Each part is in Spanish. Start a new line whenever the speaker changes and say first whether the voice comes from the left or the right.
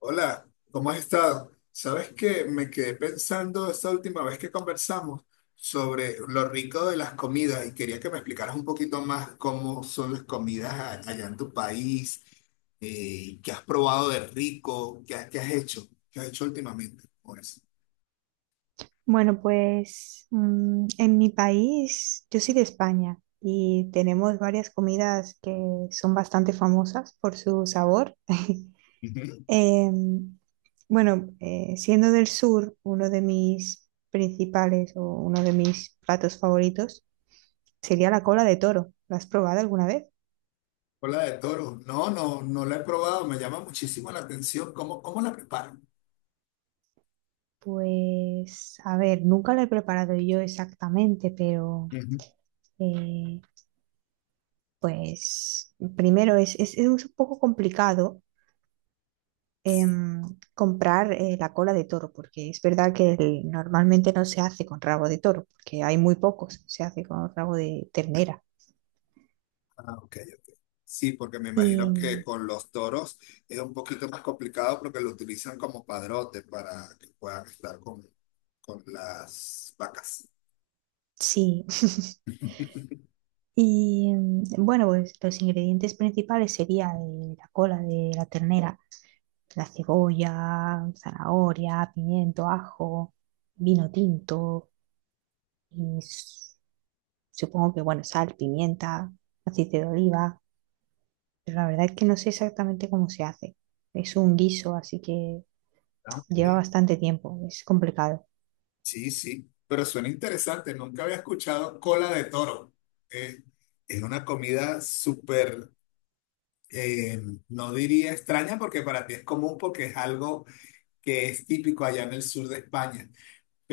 left: Hola, ¿cómo has estado? Sabes que me quedé pensando esta última vez que conversamos sobre lo rico de las comidas y quería que me explicaras un poquito más cómo son las comidas allá en tu país, qué has probado de rico, qué has hecho últimamente. Pues.
right: Bueno, pues en mi país, yo soy de España y tenemos varias comidas que son bastante famosas por su sabor.
left: Ujú.
right: Em, bueno, siendo del sur, uno de mis principales o uno de mis platos favoritos sería la cola de toro. ¿La has probado alguna vez?
left: Cola de toro. No, no la he probado, me llama muchísimo la atención. ¿Cómo, cómo la preparan?
right: Pues, a ver, nunca la he preparado yo exactamente, pero
left: Ujú.
right: eh, pues primero es un poco complicado em, comprar la cola de toro, porque es verdad que el- normalmente no se hace con rabo de toro, porque hay muy pocos, se hace con rabo de ternera.
left: Ah, ok. Sí, porque me
right: Y
left: imagino que con los toros es un poquito más complicado porque lo utilizan como padrote para que puedan estar con las vacas.
right: sí, y bueno, pues los ingredientes principales serían la cola de la ternera, la cebolla, zanahoria, pimiento, ajo, vino tinto y s- supongo que, bueno, sal, pimienta, aceite de oliva. Pero la verdad es que no sé exactamente cómo se hace. Es un guiso, así que
left: Ah, ok.
right: lleva bastante tiempo. Es complicado.
left: Sí, sí, pero suena interesante. Nunca había escuchado cola de toro. Eh, es una comida súper, eh, no diría extraña porque para ti es común porque es algo que es típico allá en el sur de España.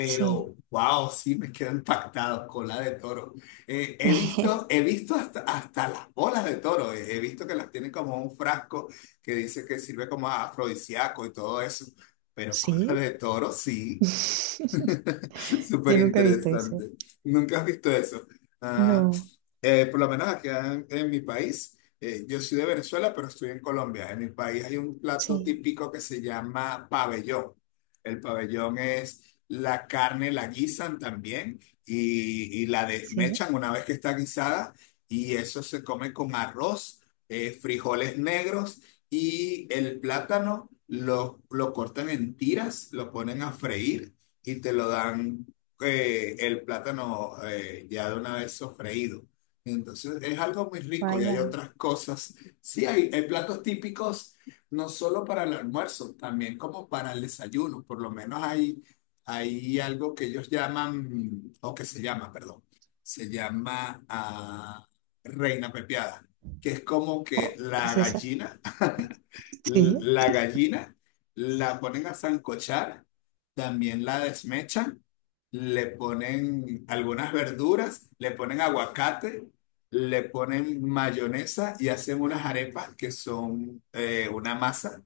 right: Sí.
left: wow, sí me quedo impactado, cola de toro. He visto hasta, hasta las bolas de toro, he visto que las tienen como un frasco que dice que sirve como afrodisíaco y todo eso, pero cola
right: Sí.
left: de toro, sí. Súper
right: Yo nunca he visto eso.
left: interesante. Nunca has visto eso. Ah,
right: No.
left: por lo menos acá en mi país, yo soy de Venezuela, pero estoy en Colombia. En mi país hay un plato
right: Sí.
left: típico que se llama pabellón. El pabellón es la carne, la guisan también y la
right: Sí.
left: desmechan una vez que está guisada y eso se come con arroz, frijoles negros y el plátano lo cortan en tiras, lo ponen a freír y te lo dan el plátano ya de una vez sofreído. Entonces es algo muy rico y hay
right: Vaya.
left: otras cosas. Sí, hay platos típicos no solo para el almuerzo, también como para el desayuno. Por lo menos hay, hay algo que ellos llaman, o que se llama, perdón, se llama reina pepiada, que es como que
right: Oh, ¿qué
left: la
right: es eso?
left: gallina
right: Sí.
left: la gallina la ponen a sancochar, también la desmechan, le ponen algunas verduras, le ponen aguacate, le ponen mayonesa y hacen unas arepas que son una masa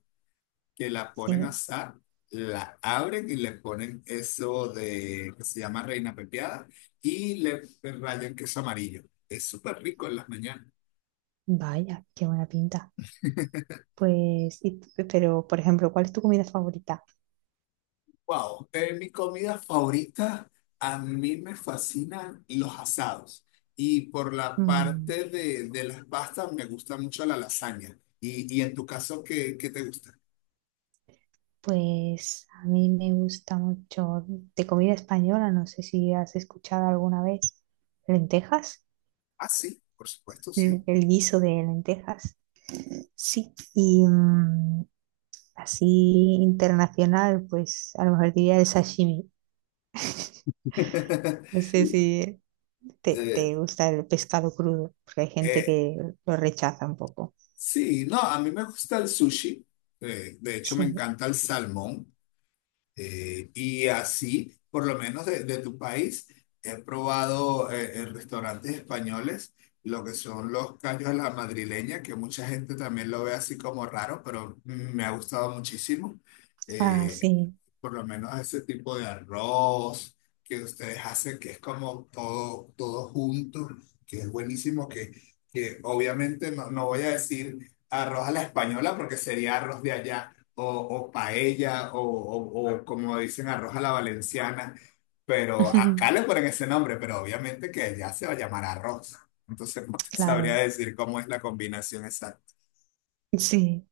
left: que la ponen a
right: Sí.
left: asar, la abren y le ponen eso de que se llama reina pepiada y le rayan queso amarillo. Es súper rico en las mañanas.
right: Vaya, qué buena pinta. Pues, y- pero, por ejemplo, ¿cuál es tu comida favorita?
left: Wow, mi comida favorita, a mí me fascinan los asados. Y por la
right: Mm,
left: parte de las pastas, me gusta mucho la lasaña. Y en tu caso, ¿qué, qué te gusta?
right: Pues a mí me gusta mucho de comida española, no sé si has escuchado alguna vez lentejas,
left: Ah, sí, por supuesto, sí.
right: el guiso de lentejas. Sí, y así internacional, pues a lo mejor diría el sashimi. No sé si te,
left: Eh,
right: te gusta el pescado crudo, porque hay gente
left: eh,
right: que lo rechaza un poco.
left: sí, no, a mí me gusta el sushi. De hecho, me
right: Sí,
left: encanta el salmón. Y así, por lo menos de tu país, he probado en restaurantes españoles lo que son los callos a la madrileña, que mucha gente también lo ve así como raro, pero me ha gustado muchísimo.
right: ah,
left: Eh,
right: sí,
left: por lo menos a ese tipo de arroz que ustedes hacen, que es como todo, todo junto, que es buenísimo, que obviamente no, no voy a decir arroz a la española porque sería arroz de allá, o paella, o como dicen arroz a la valenciana, pero acá le ponen ese nombre, pero obviamente que allá se va a llamar arroz. Entonces no te sabría
right: claro,
left: decir cómo es la combinación exacta.
right: sí.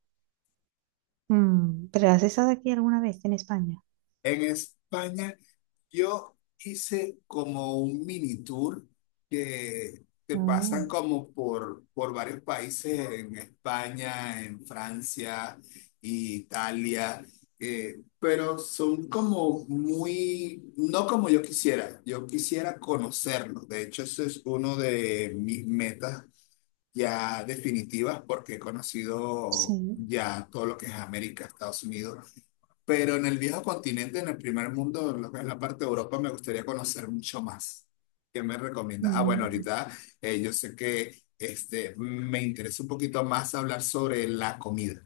right: ¿Pero has estado aquí alguna vez en España?
left: En España... Yo hice como un mini tour que te
right: Oh,
left: pasan como por varios países en España, en Francia, Italia, pero son como muy, no como yo quisiera conocerlos. De hecho, eso es uno de mis metas ya definitivas porque he conocido
right: sí.
left: ya todo lo que es América, Estados Unidos. Pero en el viejo continente, en el primer mundo, en lo que es la parte de Europa, me gustaría conocer mucho más. ¿Qué me recomienda? Ah, bueno,
right: Mm,
left: ahorita yo sé que este, me interesa un poquito más hablar sobre la comida,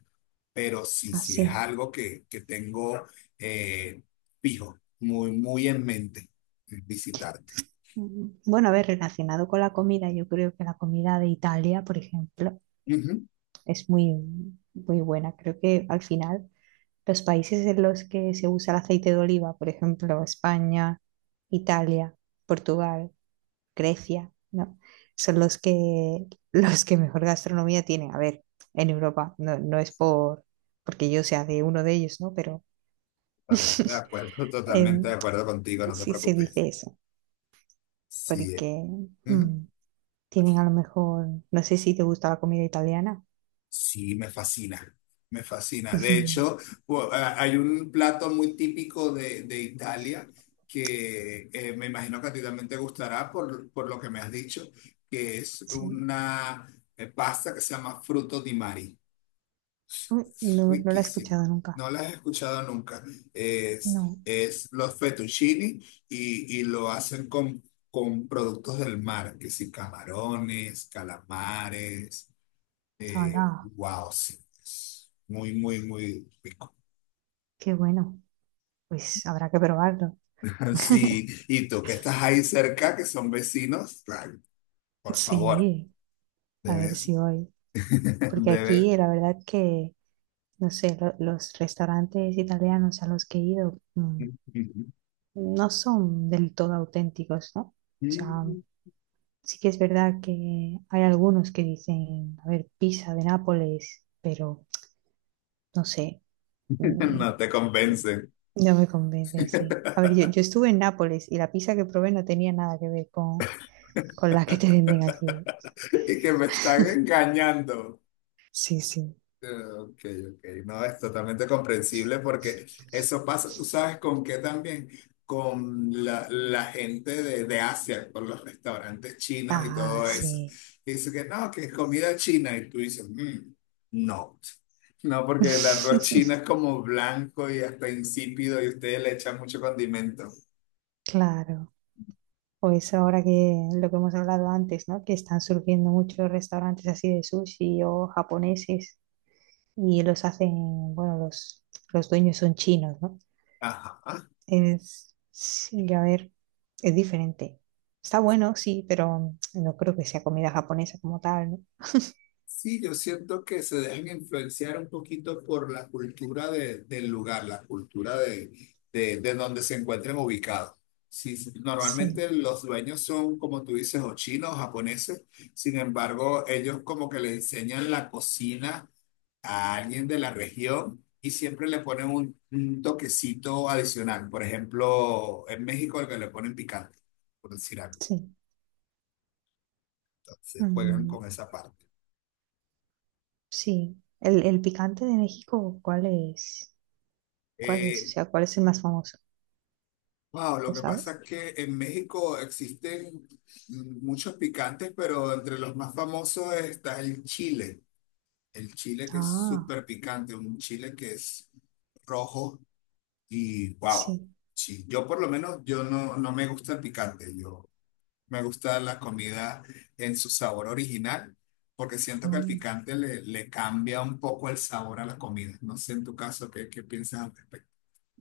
left: pero sí, sí es
right: así.
left: algo que tengo eh, fijo, muy, muy en mente, visitarte.
right: Bueno, a ver, relacionado con la comida, yo creo que la comida de Italia, por ejemplo,
left: Ujú.
right: es muy, muy buena. Creo que al final los países en los que se usa el aceite de oliva, por ejemplo, España, Italia, Portugal, Grecia, ¿no? Son los que, los que mejor gastronomía tienen. A ver, en Europa, no, no es por, porque yo sea de uno de ellos, ¿no? Pero
left: Totalmente de acuerdo, totalmente de
right: em,
left: acuerdo contigo, no te
right: sí se
left: preocupes.
right: dice eso,
left: Sí. Eh.
right: porque...
left: Ujú.
right: mm, tienen a lo mejor, no sé si te gusta la comida italiana.
left: Sí, me fascina, me fascina. De hecho, hay un plato muy típico de Italia que me imagino que a ti también te gustará por lo que me has dicho, que es
right: Sí.
left: una pasta que se llama fruto di mari.
right: Uy,
left: Es
right: no, no la he
left: riquísimo.
right: escuchado nunca.
left: No la he escuchado nunca.
right: No.
left: Es los fettuccini y lo hacen con productos del mar, que sí, camarones, calamares.
right: Hola,
left: Wow, sí. Es muy, muy, muy rico.
right: qué bueno. Pues habrá que probarlo.
left: Sí, y tú que estás ahí cerca, que son vecinos, ay, por favor,
right: Sí, a ver si
left: debes,
right: voy. Porque
left: debes.
right: aquí la verdad que, no sé, lo- los restaurantes italianos a los que he ido no son del todo auténticos, ¿no? O sea, sí que es verdad que hay algunos que dicen, a ver, pizza de Nápoles, pero no sé. mm,
left: No te convencen
right: No me convence, sí. A ver, yo estuve en Nápoles y la pizza que probé no tenía nada que ver con la que te venden aquí.
left: y que me están engañando.
right: Sí, sí.
left: Ok, ok. No, es totalmente comprensible porque eso pasa, tú sabes con qué también, con la, la gente de Asia, por los restaurantes chinos y
right: Ah,
left: todo eso.
right: sí.
left: Dice que no, que es comida china y tú dices, "Mm, no, no, porque el arroz chino es como blanco y hasta insípido y ustedes le echan mucho condimento".
right: Claro. Pues ahora que lo que hemos hablado antes, ¿no? Que están surgiendo muchos restaurantes así de sushi o japoneses y los hacen, bueno, los dueños son chinos, ¿no?
left: Ajá.
right: Es, sí, a ver, es diferente. Está bueno, sí, pero no creo que sea comida japonesa como tal, ¿no?
left: Sí, yo siento que se dejan influenciar un poquito por la cultura del lugar, la cultura de donde se encuentren ubicados. Sí, sí,
right: Sí,
left: normalmente los dueños son, como tú dices, o chinos o japoneses, sin embargo, ellos como que le enseñan la cocina a alguien de la región y siempre le ponen un toquecito adicional. Por ejemplo, en México el que le ponen picante, por decir algo.
right: sí.
left: Entonces juegan
right: Mm,
left: con esa parte.
right: sí, el picante de México, ¿cuál es? ¿Cuál es? O
left: Eh,
right: sea, ¿cuál es el más famoso?
left: wow, lo
right: ¿Lo
left: que pasa
right: sabes?
left: es que en México existen muchos picantes, pero entre los más famosos está el chile. El chile que es
right: Ah,
left: súper picante, un chile que es rojo y wow.
right: sí.
left: Sí, yo por lo menos yo no, no me gusta el picante. Yo me gusta la comida en su sabor original, porque siento que el
right: Mm,
left: picante le, le cambia un poco el sabor a la comida. No sé en tu caso qué, qué piensas al respecto.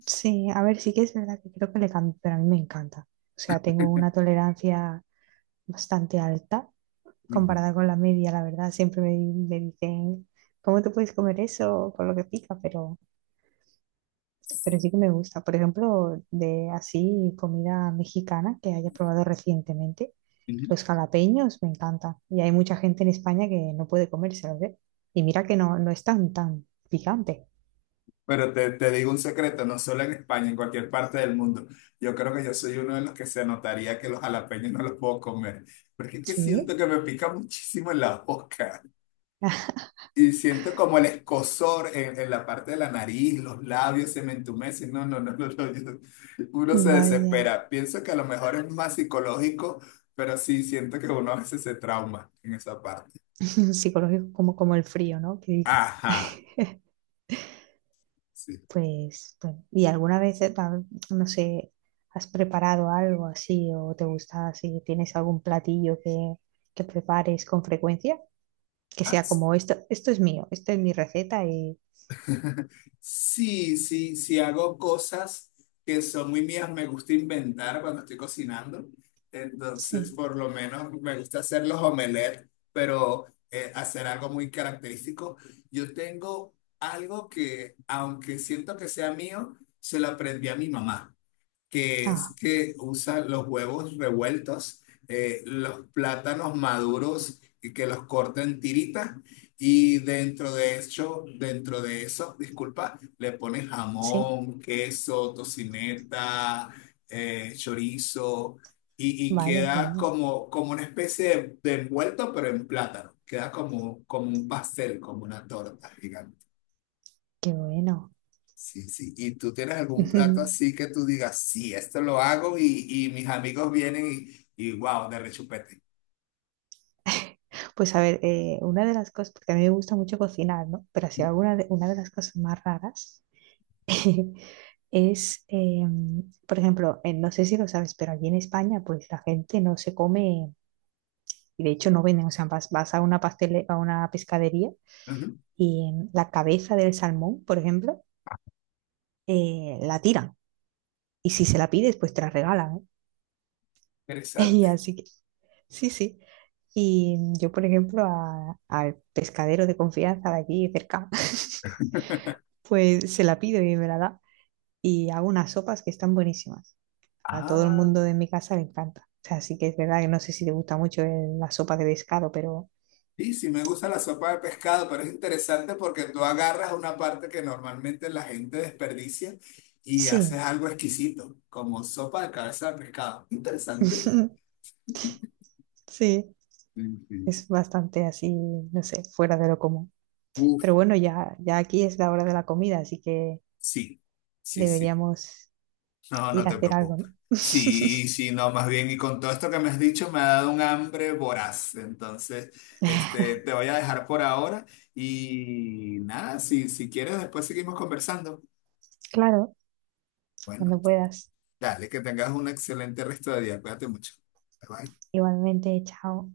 right: sí, a ver, sí que es verdad que creo que le cambio, pero a mí me encanta. O sea, tengo una tolerancia bastante alta
left: Ujú,
right: comparada con la media, la verdad. Siempre me dicen, ¿cómo te puedes comer eso con lo que pica? Pero sí que me gusta. Por ejemplo, de así comida mexicana que haya probado recientemente,
left: ujú.
right: los jalapeños me encantan. Y hay mucha gente en España que no puede comérselos, ¿eh? Y mira que no, no es tan, tan picante.
left: Pero te digo un secreto, no solo en España, en cualquier parte del mundo. Yo creo que yo soy uno de los que se notaría que los jalapeños no los puedo comer, porque es que siento
right: Sí,
left: que me pica muchísimo en la boca. Y siento como el escozor en la parte de la nariz, los labios se me entumecen. No, no, no, no, no, uno se
right: vaya.
left: desespera. Pienso que a lo mejor es más psicológico, pero sí siento que uno a veces se trauma en esa parte.
right: Psicológico como, como el frío, ¿no? Que dice.
left: Ajá, sí.
right: Pues, bueno, ¿y alguna vez, pa- no sé, has preparado algo así o te gusta así? ¿Tienes algún platillo que prepares con frecuencia? Que sea como esto es mío, esto es mi receta y
left: Sí, sí, sí hago cosas que son muy mías, me gusta inventar cuando estoy cocinando. Entonces,
right: sí,
left: por lo menos me gusta hacer los omelets, pero hacer algo muy característico. Yo tengo algo que, aunque siento que sea mío, se lo aprendí a mi mamá que es
right: ah,
left: que usa los huevos revueltos, los plátanos maduros y que los corta en tiritas y dentro de eso, disculpa, le pone
right: sí,
left: jamón, queso, tocineta, chorizo y
right: vaya, qué
left: queda
right: bueno,
left: como, como una especie de envuelto pero en plátano. Queda como, como un pastel, como una torta gigante.
right: qué bueno.
left: Sí, sí. ¿Y tú tienes algún plato así que tú digas, sí, esto lo hago y mis amigos vienen y wow, de rechupete?
right: Pues a ver, una de las cosas, porque a mí me gusta mucho cocinar, ¿no? Pero así alguna de, una de las cosas más raras es, por ejemplo, no sé si lo sabes, pero aquí en España, pues la gente no se come, y de hecho no venden, o sea, vas, vas a una pastele, a una pescadería
left: Ujú.
right: y la cabeza del salmón, por ejemplo, la tiran. Y si se la pides, pues te la regala, ¿eh? Y
left: Interesante.
right: así que, sí, sí. Y yo, por ejemplo, a- al pescadero de confianza de aquí cerca, pues se la pido y me la da. Y hago unas sopas que están buenísimas. A todo el
left: Ah,
right: mundo de mi casa le encanta. O sea, sí que es verdad que no sé si te gusta mucho el- la sopa de pescado, pero
left: sí, sí, me gusta la sopa de pescado, pero es interesante porque tú agarras una parte que normalmente la gente desperdicia y haces
right: sí,
left: algo exquisito, como sopa de cabeza de pescado. Interesante.
right: sí,
left: Sí, sí.
right: es bastante así, no sé, fuera de lo común.
left: Uf,
right: Pero bueno, ya, ya aquí es la hora de la comida, así que
left: sí, sí, sí,
right: deberíamos
left: no, no
right: ir a
left: te
right: hacer algo,
left: preocupes.
right: ¿no?
left: Sí, sí, no, más bien, y con todo esto que me has dicho me ha dado un hambre voraz. Entonces, este, te voy a dejar por ahora y nada, si, si quieres, después seguimos conversando.
right: Claro,
left: Bueno,
right: cuando puedas.
left: dale, que tengas un excelente resto de día. Cuídate mucho. Bye, bye.
right: Igualmente, chao.